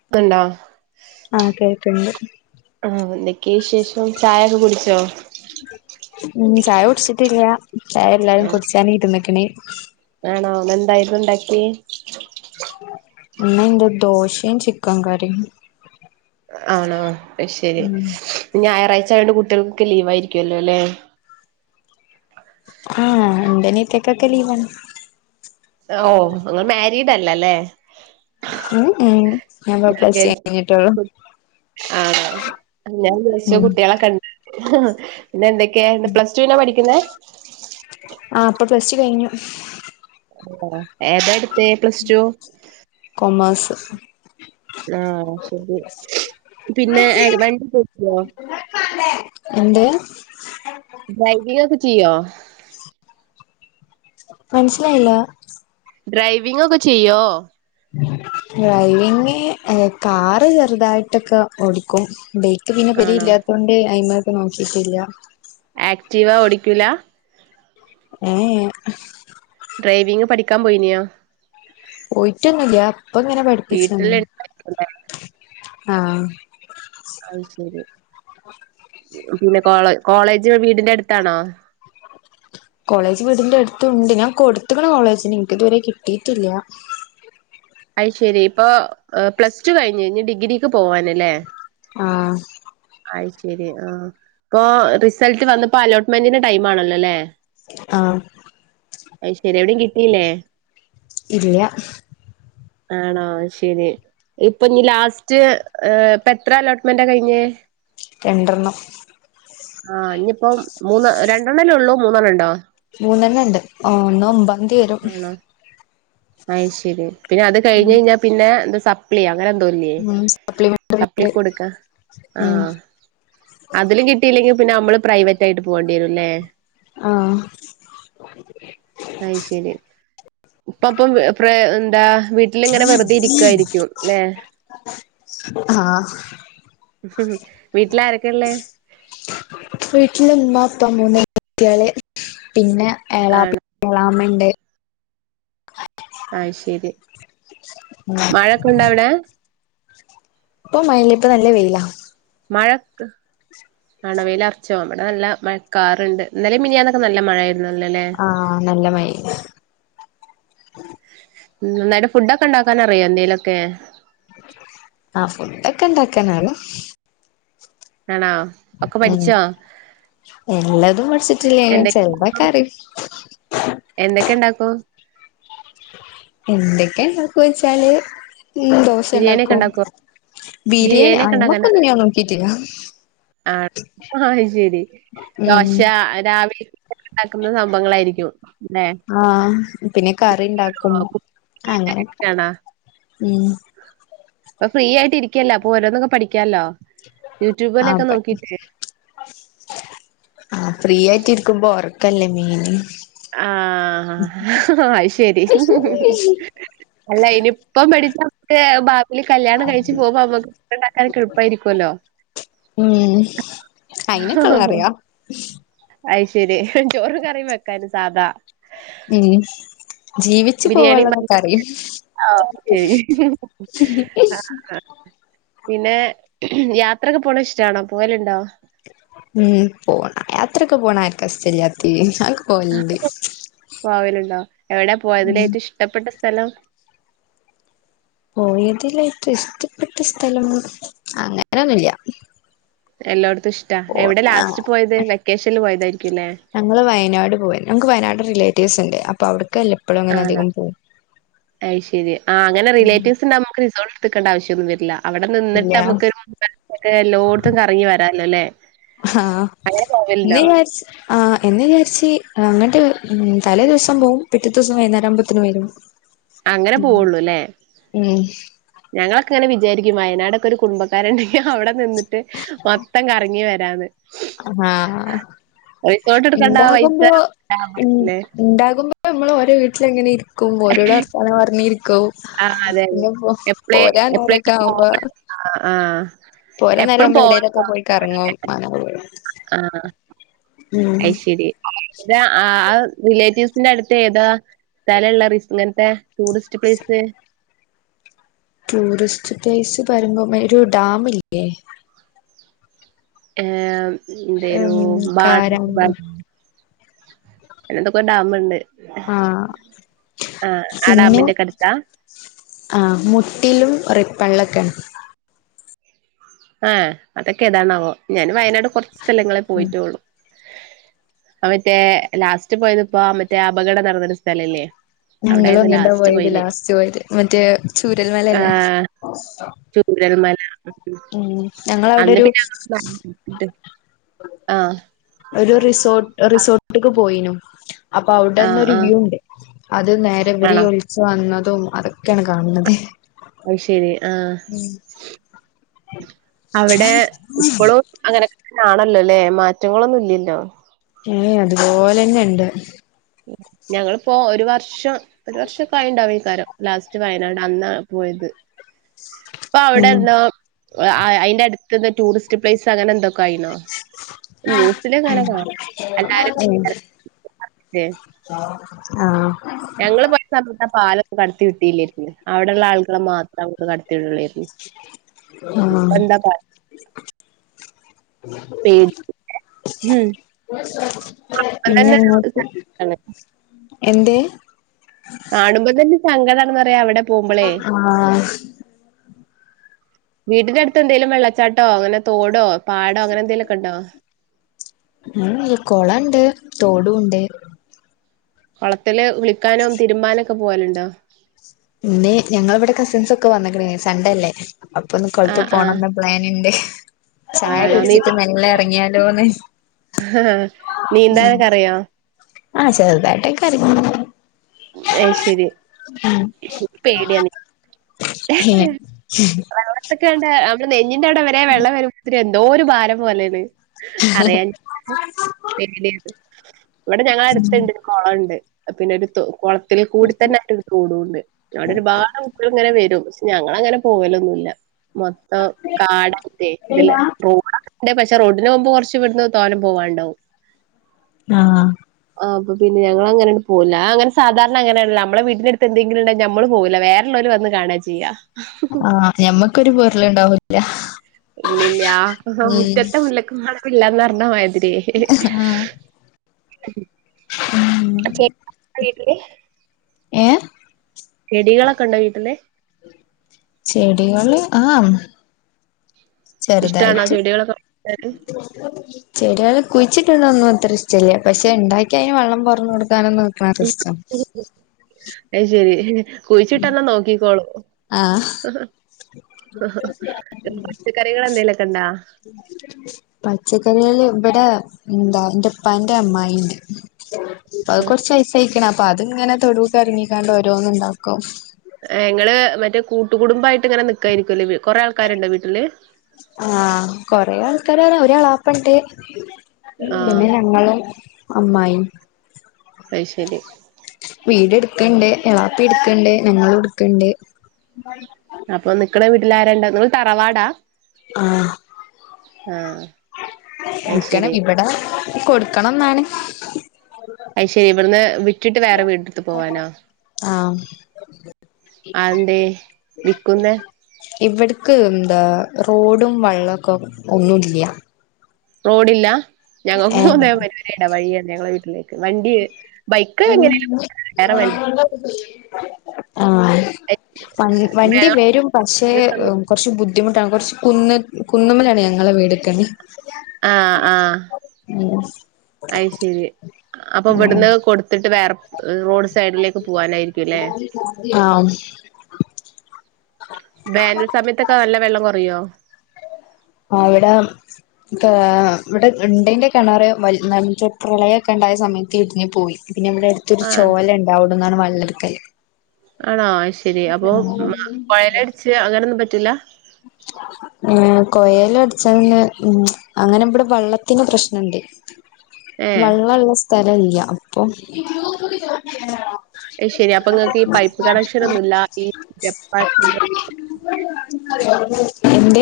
[unintelligible] ആഹ്, കേൾക്ക്ണ്ട്. ആഹ്, എന്തൊക്കെ വിശേഷം. ചായൊക്കെ കുടിച്ചോ? ഉം, ചായ കുടിച്ചിട്ടില്ല. ചായ എല്ലാരും ആഹ് കുടിച്ചാന് ഇരുന്ന്ക്ക്ണ്. ആണോ ന്ന് എന്തായിരുന്നു ഇണ്ടാക്കിയേ? ഇന്നെന്ത്, ദോശിം ചിക്കൻ കറിം. ആണോ, ശെരി. ഉം ഞ് ഞായറാഴ്ച ആയോണ്ട് കുട്ടിയൾക്കൊക്കെ ലീവ് ആയിരിക്കുല്ലോല്ലേ? ആഹ്, ഇന്റനിയത്തിക്കൊക്കെ ലീവാണ്. ഓ! ങ്ങൾ മാരിഡ് അല്ല ല്ലേ? [unintelligible] ഞാൻ പ്പൊ പ്ലസ് റ്റു കഴിഞ്ഞിട്ടുള്ളൂ. ആഹ്, ഞാൻ ചോദിച്ച ഉം കുട്ടിയളൊക്കെ പിന്നെ എന്തൊക്കെയാ ന്താ പ്ലസ് ടുവിനാ പഠിക്കുന്നെ? ആഹ്, ഇപ്പൊ പ്ലസ്റ്റു കഴിഞ്ഞു. ഏതാ എടുത്തെ പ്ലസ് ടു? കോമേഴ്സ്. ആഹ്, ശരി പിന്നെ [unintelligible] എന്ത്? ഡ്രൈവിങ്ങൊക്കെ ചെയ്യോ? മനസിലായില്ല? ഡ്രൈവിംഗ് ഒക്കെ ചെയ്യോ? ഡ്രൈവിങ് എ കാറ് ചെറുതായിട്ടൊക്കെ ഓടിക്കും. ത്ത് പിന്നെ പെരീൽ ആണോ ഇല്ലാത്തൊണ്ട് അയി്മക്ക് നോക്കിട്ടില്ല. ആക്റ്റീവാ ഓടിക്കൂല? ഏ ഏ ഡ്രൈവിംഗ് പഠിക്കാൻ പോയി നോ? പോയിട്ടൊന്നുല്ല, ഇപ്പ ഇങ്ങനെ വീട്ടില് പഠിപ്പിച്ചന്നതാ. ഉണ്ടായിരിക്കുംല്ലേ ആഹ് അത് ശരി, പിന്നെ കോള കോളേജ് വീടിന്റെ അടുത്താണോ? കോളേജ് വീടിന്റെ അടുത്തുണ്ട്. ഞാൻ കൊടുത്ത്ക്ക്ണ് കോളേജില്, ഇൻക്ക് ഇതുവരെ കിട്ടിട്ടില്ല. അയി ശെരി. ഇപ്പൊ പ്ലസ് ടു കഴിഞ്ഞ് ഇനി ഡിഗ്രിക്ക് പോവാന്ല്ലേ? ആഹ് അയ് ശരി, ആ ഇപ്പൊ റിസൾട്ട് വന്നപ്പോ അലോട്ട്മെന്റിന്റെ ടൈം ആണല്ല ല്ലേ? ആഹ് അയ് ശരി എവിടിം കിട്ടീല്ലേ? ഇല്ല. ആണോ, അത് ശരി. ഇപ്പൊ ഇഞ്ഞ് ലാസ്റ്റ് ഇപ്പ എത്ര അലോട്ട്മെന്റ കഴിഞ്ഞേ? രണ്ടെണ്ണം. ആഹ്, ഇഞ്ഞ്പ്പം മൂന്ന് രണ്ടെണ്ണല്ലേ ഉള്ളൂ മൂന്നെണ്ണം ഉണ്ടോ? മൂന്നെണ്ണണ്ട്, ഒന്ന് ഒമ്പാന്തി വരും. അയ് ശരി, പിന്നെ അത് കഴിഞ്ഞഴിഞ്ഞാ പിന്നെ ഇത് സ- 'പ്ലി 'അങ്ങനെന്തോല്ലേ ഉം സപ്ലിമെന്ററി സപ്ലിക്ക് കൊടുക്ക. ഉം ആഹ്. അതിലും കിട്ടിയില്ലെങ്കിൽ പിന്നെ മ്മള് പ്രൈവറ്റ് ആയിട്ട് പോവണ്ടിയേരുല്ലേ? ആഹ്. അയ് ശരി. പ്പപ്പം പ്രേ എന്താ വി ട്ടിലിങ്ങനെ വെറുതെ ഇരിക്കായിരിക്കും ല്ലെ? ആഹ് വീട്ടിലാരൊക്കെ ള്ളേ? വീട്ടില് ഇമ്മ ഇപ്പ മൂന്ന് കുട്ട്യാള്, പിന്നെ ആണ് എളാപ്പിം ഏളാമണ്ട്. ആയ് ശരി, മഴൊക്കെ ഉണ്ടോവ്ടെ? ഇപ്പം മയല്ല ഇപ്പ നല്ല വെയിലാ. മഴക്ക് ആണോ വെയ്‌ലർച്ചോ? നല്ല മഴക്കാറ്ണ്ട്. ഇന്നലിം മിനിയാന്നൊക്കെ നല്ല മഴായിരുന്നുന്നല്ലോ ല്ലേ? ആഹ് നല്ല മഴയാ ഉം നന്നായിട്ട് ഫുഡ്ഡൊക്കെ ഉണ്ടാക്കാനറിയോ എന്തേലൊക്കെ? ആഹ് ഫുഡൊക്കെ ഇണ്ടാക്കാനറിം. വേണോ? ഉം എല്ലതും പഠിച്ചിട്ടില്ലേലും എന്തൊ ചെറുതൊക്കറിയും. എന്തൊക്കെ ഇണ്ടാക്കും? എന്തൊക്കെ ഇണ്ടാക്കോച്ചാല് ഉം ബിരിയാണി ഒക്കെ ദോശണ്ടാക്കും. ഇണ്ടാക്കോ ബിരിയേണി ബിരിയാണി ഒക്കെ അയ്മ്മക്കൊന്നും ഞാൻ നോക്കീട്ടില്ല. ആ ആ ശരി ഉം ദോശ രാവി ക്കുണ്ടാക്കുന്ന സംഭങ്ങളായിരിക്കും. ആഹ പിന്നെ കറി ഇണ്ടാക്കും അങ്ങനൊക്കെ ഉം. പ്പോ ഫ്രീ ആയിട്ട് ഇരിക്കല്ലേ അപ്പൊ ഓരോന്നൊക്കെ പഠിക്കാല്ലോ യൂട്യൂബല്ക്കെ അപ്പ നോക്കീട്ട്. ആ ഫ്രീ ആയിട്ടിരിക്കുമ്പോ ഒറക്കല്ലേ മെയിൻ. ആ അയ്ശെരി. അല്ല ഇനിയിപ്പം പഠിച്ചാമ്മക്ക് ബാ ൽ കല്യാണം കഴിച്ച് പോവുമ്പോമ്മക്ക് ഫുഡുണ്ടാക്കാനൊക്കെ എളുപ്പായിരിക്കല്ലോ. ഉം അയിനൊക്കെള്ളറിയാ. അയ് ശരി ചോറും കറിം വെക്കാന് സാധാ. ഉം. ജീവിച്ചു ബിരിയാണി പോവാള്ളതൊക്കറിയും. ആഹ് ശരി. ആഹ് പിന്നെ യാത്രൊക്കെ പോണഷ്ടാണോ പോവ് ലുണ്ടോ? ഉം പോണ് യാത്രൊക്കെ പോണ ആർക്ക ഇസ്റ്റല്ലാത്തെ അഹ് പോവലുണ്ടോ എവിട ഉം പോയതിലേറ്റം ഇഷ്ടപ്പെട്ട സ്ഥലം? പോയതിലേറ്റം ഇസ്റ്റപ്പെട്ട സ്ഥലം അങ്ങനൊന്നുല്ല. എല്ലോടൊത്തുഷ്ടാ. പോ എവിടെ ആഹ് ലാസ്റ്റ് പോയത് വെക്കേഷൻല് പോയതായിരിക്കുല്ലേ? ഞങ്ങള് വയനാട് പോയെ. ഞങ്ങക്ക് വയനാട് റിലേറ്റീവ്സ്ണ്ട് അപ്പൊ അവ്ട്ക്കെല്ലെ ആണ അയ്ശരി ആ അങ്ങനെ റിലേറ്റീവ്സുണ്ടാവുബോ നമുക്ക് റിസോട്ട് ത്ത്ക്കണ്ട ആവശ്യൊന്നു വര്ല്ലാ അവടെ ഇല്ല നിന്നിട്ടമ്മക്ക് [inaudible] എല്ലോട്ത്തും കറങ്ങി വരാല്ലോല്ലേ? ആഹ് ഇന്നിയാരിച്ച് ആ പിന്നെചാരിച്ച് അങ്ങട്ട് തലേ ദിവസം പോവും പിറ്റത്തുസം വൈന്നാരാവുമ്പത്തിന് വരും. അങ്ങന പോവൊള്ളു ല്ലേ? ഉം ഞങ്ങളൊക്കെങ്ങനെ വിചാരിക്കും വയനാടൊക്കൊരു കുടുംബക്കാര്ണ്ടെങ്കിൽ അവിടെ നിന്നിട്ട് വ ത്തം കറങ്ങി വരാന്ന്. ആഹ് റിസോർട്ട് എടുക്കണ്ട പൈസ ഇണ്ടാകുമ്പോ ലാഭാ ഇൺ ല്ലേ ഇണ്ടാകുമ്പോ നമ്മൾ ഓരോ വീട്ടിലങ്ങിനിരിക്കും ഓരോട് വർത്താനം പറഞ്ഞിരിക്കും. ആ അതെ അതെ പിന്നെ പോ എപ്പളേ പോരാ നേരൊക്കെ എപ്പളേലും ആവുമ്പോ പോകുമ്പോ ആ ആ പോര എപ്പഴും നേരം ആവുബോ എടേ ലൊക്കെ പോയി കറങ്ങും മ ആ അയ്ശരി ആ റിലേറ്റീവ്സിന്റെ അടുത്ത് ഏതാ സ്ഥലള്ള ഇങ്ങനത്തെ ടൂറിസ്റ്റ് പ്ലേസ് ടൂറിസ്റ്റ് പ്ലേസ് വരുമ്പോ ഒരു ഡാം ഇല്ലേ? ഹേ എന്തേനു ഉം ബാ കാരാമ്പ് അന്തൊക്കെ ഡാമുണ്ട്. ആ ആഹ് ആ പിന്നേ ഡാമിന്റെക്കെ അടുത്താ ആ മുട്ടിലും റെപ്പള്ളൊക്കെയാണ് ആ അതൊക്കെ ഏതാണാവോ ഞാന് വയനാട് കുറച്ച് സ്ഥലങ്ങളെ ഉം പോയിട്ടോള്ളു അ മറ്റേ ലാസ്റ്റ് പോയത് ഇപ്പോ മറ്റേ അപകടം നടന്നൊരു സ്ഥലല്ലേ ഞങ്ങളും അവിടായിരുന്നു അങ്ങണ്ടാ ലാസ്റ്റ് പോയത് പോയിന് ലാസ്റ്റ് പോയത് മറ്റേ ചൂരൽ മലല്ലേ ആഹ് ചൂരൽമല ഞങ്ങളവിടെ അന്ന് ഒരു പിന്നെ [unintelligible] ആ ഒരു റിസോ് റിസോർട്ടക്ക് പോയിനു അപ്പൊ അവിടെന്ന ആഹ് ഒരു ആഹ് വ്യൂ ഉണ്ട് അത് നേരെവരെ ആണോ ഒ സോ അന്നതും അതൊക്കെയാണ് കാണ് ണത്. അഹ് ശരി ആ അവിടെ ഇപ്പളും അങ്ങനെക്കെ ആ ണല്ലോല്ലേ മാറ്റങ്ങളൊന്നും ഇല്ലല്ലോ ഏ അതുപോലെന്നെണ്ട്. ഞങ്ങളിപ്പോ ഒരു വർഷം ഒരു വർഷംക്കെആയിണ്ടാവുയ് ക്കാരം ലാസ്റ്റ് വയനാട് അന്നാ പോയത്. പ്പൊ ഉം അവിടെന്നോ അഅയ്ന്റെ അടുത്ത്ന്ന് ടൂറിസ്റ്റ് പ്ലേസ് അങ്ങനെ എന്തൊക്കെ ആയിന്നോ? ന്യൂസിലിങ്ങനെ കാണ എല്ലാരും ഏഹ് [unintelligible] ആഹ് ഞങ്ങള് പോയ സമയത്ത് ആ പാലൊന്നും കടത്തി വിട്ടീല്ലെർന്ന് അവിടെള്ള ആളുകളെ മാത്രം അങ്ങാട്ട് കടത്തിവിടൊള്ളേരുന്നു. ആഹ് പേടി ഉം [inaudible] പിന്നെ ഇപ്പതന്നെ എന്ത് കാണുമ്പോ തന്നെ സംങ്കതാണെന്ന്റയാ അവിടെ പോകുമ്പോളെ. ആഹ് വീടിന്റെടുത്ത് എന്തേലും വെള്ളച്ചാട്ടോ അങ്ങനെ തൊടോ പാടോ അങ്ങനെ എന്തെലോക്കെ ണ്ടോ? ഉം കുളണ്ട് തോടുംണ്ട്. കുളത്തില് വിളിക്കാനോ തിരുമ്പാന ഒക്കെ പോവലുണ്ടോ? ഇന്ന് ഞങ്ങളിവിടെ കസിൻസ് ഒക്കെ വന്നക്ക്ണ് സൺണ്ടേ അല്ലേ അപ്പൊ ഒന്ന് കൊളത്ത് ആഹ് ആഹ് പോണംന്ന് പ്ലാനുണ്ട് ഹ് ചായ ആണോ നീന്ത കുടിച്ചിട്ട് മെല്ല ഇറങ്ങിയാലോന്ന് ആഹ്. ഉം. നീന്താനൊക്കെ അറിയോ ആഹ് ചെറുതായിട്ടൊ [unintelligible] ആയിഷരി ന്ക്ക് പേടിയാണ് ഏഹ് വെള്ളത്തൊക്കെ കണ്ട് നമ്മള് നെഞ്ഞിന്റെ അവിടെ വരെ വെള്ളം വരും ഇ എന്തോ ഒരു ഭാരം പോലെന്ന് അറിയൻ [unintelligible] ഇവിടെ ഞങ്ങള അടുത്തണ്ട് കൊളം ണ്ട് പിന്നെ ഒരു തൊ കൊ ത്തിൽ കൂടി തന്നെ ഒരു കൂടുണ്ട് അവിടെനെ ബാറെ കുട്ട്യാൾ ഇങ്ങനെ വ [inaudible] ഞങ്ങങ്ങനെ പോവലൊന്നുല്യ മൊത്തം കാടായ്റ്റെ ഇതിലെ റോഡ ടെ പക്ഷേ റോഡിന് നോകുമ്പോ കുറച്ച് ഇവിടുന്ന് തോനെ പോവാ ഇണ്ടാവും ആഹ് ആഹ് അപ്പൊ പിന്നെ ഞങ്ങളങ്ങനെ പോല അങ്ങനെ സാധാരണ അങ്ങനല്ല നമ്മള വീടിന്റെ എട്ത്ത് എന്തങ്കിലും ഉണ്ട നമ്മളും പോല്ല വേറെ ഇന്ന് ഓല് വന്ന് കാണാ ചെയ്യാ ആഹ് ഞമ്മക്കൊരു പൊരുളുണ്ടാവില്ല ഇല്ലില്ല ആഹ് മുറ്റത്തെ മുല്ലക്കും മണമില്ലന്ന് അറിഞ്ഞ മാതിരി [inaudible] [unintelligible] വീട്ടില് ഏ ചെടികളൊക്കെ ഉണ്ടോ വീട്ടില്? ചെടികള് ആഹ് ഇഷ്ടമാണോ ചെറുതായിറ്റ് ചെടികളൊക്കെ വളർത്താൻ? ചെടികൾ കുഴിച്ചിട്ടുണ്ടൊന്നുംത്ര ഇഷ്ടല്യ പക്ഷെ ഉണ്ടാക്കി അതിന് വെള്ളം പാർന്ന് കൊട്ക്കാനൊന്നും [unintelligible] അയ് ശരി കുഴിച്ചിട്ട്ന്ന നോക്കിക്കോളും. ആഹ് ആഹ് ആഹ് പച്ചക്കറികൾ എന്തെലുക്കണ്ടാ? പച്ചക്കറികള് ഇവിടെ എന്താ എന്റെപ്പാന്റെ അമ്മായി ണ്ട് അത് കൊർച്ച് വൈസയ്ക്ക്ണ് അപ്പൊ അത്ങ്ങനെ തൊടുക്ക് എർങ്ങിക്കാണ്ട് ഓരോന്ന്ണ്ടാക്കും. ഏ ങ്ങള് മറ്റേ കൂട്ടുകുടുംബായിട്ട് ങ്ങനെ നിക്കാായിരിക്കുംല്ലേ കുറെ ആൾക്കാരുണ്ടോ വീട്ടില്? ആഹ് കൊറേ ആൾക്കാര് റ ഒരാളാപ്പണ്ട് ആഹ് പിന്നെ ഞങ്ങള് അമ്മായിം. അയ്ശരി വീട് എടുക്കണ്ട് എളാപ്പിട്ക്കണ്ട് ഞങ്ങള് എടുക്കണ്ട്. അപ്പൊ നിക്ക്ണ വീട്ടിലാരണ്ട ങ്ങള് തറവാടാ? ആഹ് ആഹ് അത് വിക്കണം ശെരി ഇവിടെ കൊടുക്കണംന്നാണ്. അയ്ശരി ഇവിടുന്ന് വിറ്റിട്ട് വേറെ വീട് ട് ത്ത് പോവാനോ? ആഹ് അഹന്തെ വിക്കുന്നെ? ഇവിടക്ക് എന്താ റോഡും വള്ളൊക്കെ ഒന്നും ഇല്യ. റോഡില്ല ഞങ്ങക്ക് ഏഹ് ഇതേ മാതിരിയെന്നെ ഒരിട വഴിയ ഞങ്ങളെ വീട്ടില് വണ്ടി ബൈക്ക് എങ്ങനെയ വേറെ വണ്ടി ആ വ വണ്ടി വരും പക്ഷേ വെള്ളം കുറച്ചു ബുദ്ധിമുട്ടാണ് കുറച്ച് കുന്ന കുന്നമ്മലാണ് ഞങ്ങളെ വീടക്കെ ആ ആ ഉം അയ് ശരി അപ്പൊ ഇവിടുന്ന് കൊടുത്തിട്ട് വേറെ റോഡ് സൈഡിലേക്ക് പോവാനായിരി ആ വേനൽ സമയത്തൊക്കെ നല്ല വെള്ളം കുറയോ ആ അവിടെ ഇ ഇവിടെ ഇണ്ടേൻ്റെ കിണറ് വ പ്രളയക്കെ ഉണ്ടായ സമയത്ത് ഇടിഞ്ഞ് പോയി പിന്നെ ഇവ്ടെ അടുത്തൊരു ആഹ് ചോല ഇണ്ട് അവിടുന്നാണ് വള്ളട്ക്കൽ ആണോ അയ്ശെരി അപ്പൊ കൊഴലടിച്ച് അങ്ങനൊന്നും പറ്റില്ല കൊയൽ അടിച്ചന്ന് ഉ അങ്ങനെ ഇവിടെ വെള്ളത്തിന് പ്രശ്നണ്ട് ഏഹ് വെള്ളള്ള സ്ഥല ഇല്യ അപ്പൊ ശരി അപ്പൊ ഇങ്ങക്ക് ഈ പൈപ്പ് കണക്ഷൻ ഒന്നുല്ല ഇ ജപ്പാൻ കുടി എന്ത്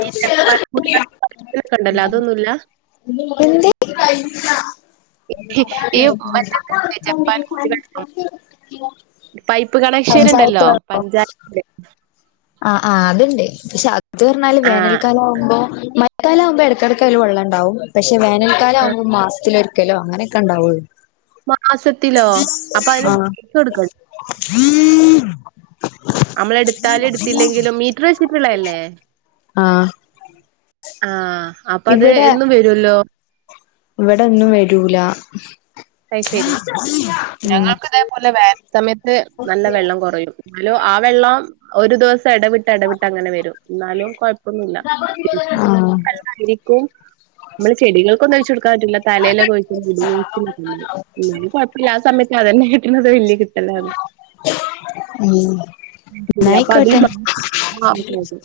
ഈ ജപ്പാൻ കുടിവെള്ള പൈപ്പിലൊക്കെ ഉണ്ടല്ലോ അതൊന്നുല്ല [inaudible] എന്ത് ഈ മറ്റേതില്ലേ ജപ്പാൻ കുടിവെള്ളം [inaudible] പൈപ്പ് കണക്ഷൻ പഞ്ചായത്ത് ഇണ്ടല്ലോ പഞ്ചായ ആ ആ അത് ണ്ട് പക്ഷെ അത്ർ ഞ്ഞാല് ആഹ് വേനൽക്കാലം ആവുമ്പോ ൽക്കാലാവുമ്പോ ഇടക്ക് ഇടക്ക് അയില് വെള്ളം ഇണ്ടാവും പക്ഷേ ആഹ് വേനൽക്കാലാവുമ്പോ മാസത്തിലൊരിക്കലോ അങ്ങനൊക്കെ ഇണ്ടാവൂള്ളൂ മാസത്തിലോ അപ്പൊ അയിന് ആഹ് [unintelligible] [inaudible] അമ്മളെടുത്താലും എടുത്തില്ലെങ്കിലും മീറ്റർ വെച്ചിട്ടുള്ളല്ലേ? ആ ആ അപ്പ അത് ഇവിടെ എന്നും വരുല്ലോ. ഇവിടെ ഒന്നും വരൂല. അയ്ശരി ഉം ഞങ്ങക്ക് ഇതേപോലെ വേനൽ സമയത്ത് നല്ല വെള്ളം കൊറയു ഹലോ ആ വെള്ളം ഒരു ദിവസം ഇടവി എടവിട്ട് അങ്ങനെ വരും എന്നാലും കുഴപ്പൊന്നുല്ല. ആഹ് യിരിക്കും നമ്മള് ചെടികൾക്കൊന്നും ഒഴിച്ച് കൊടുക്കാൻ പറ്റുല്ല തലേലൊക്കെഴിക്കും മുടി കൊഴിചി കൊഴപ്പില്ല ആ സമയത്ത് അതന്നെ കിട്ടണത് വല്യ കിട്ടലാണ് ഉം ശരി അപ്പൊ ന്നായിക്കോട്ടെ അതിന ആ അത അതെ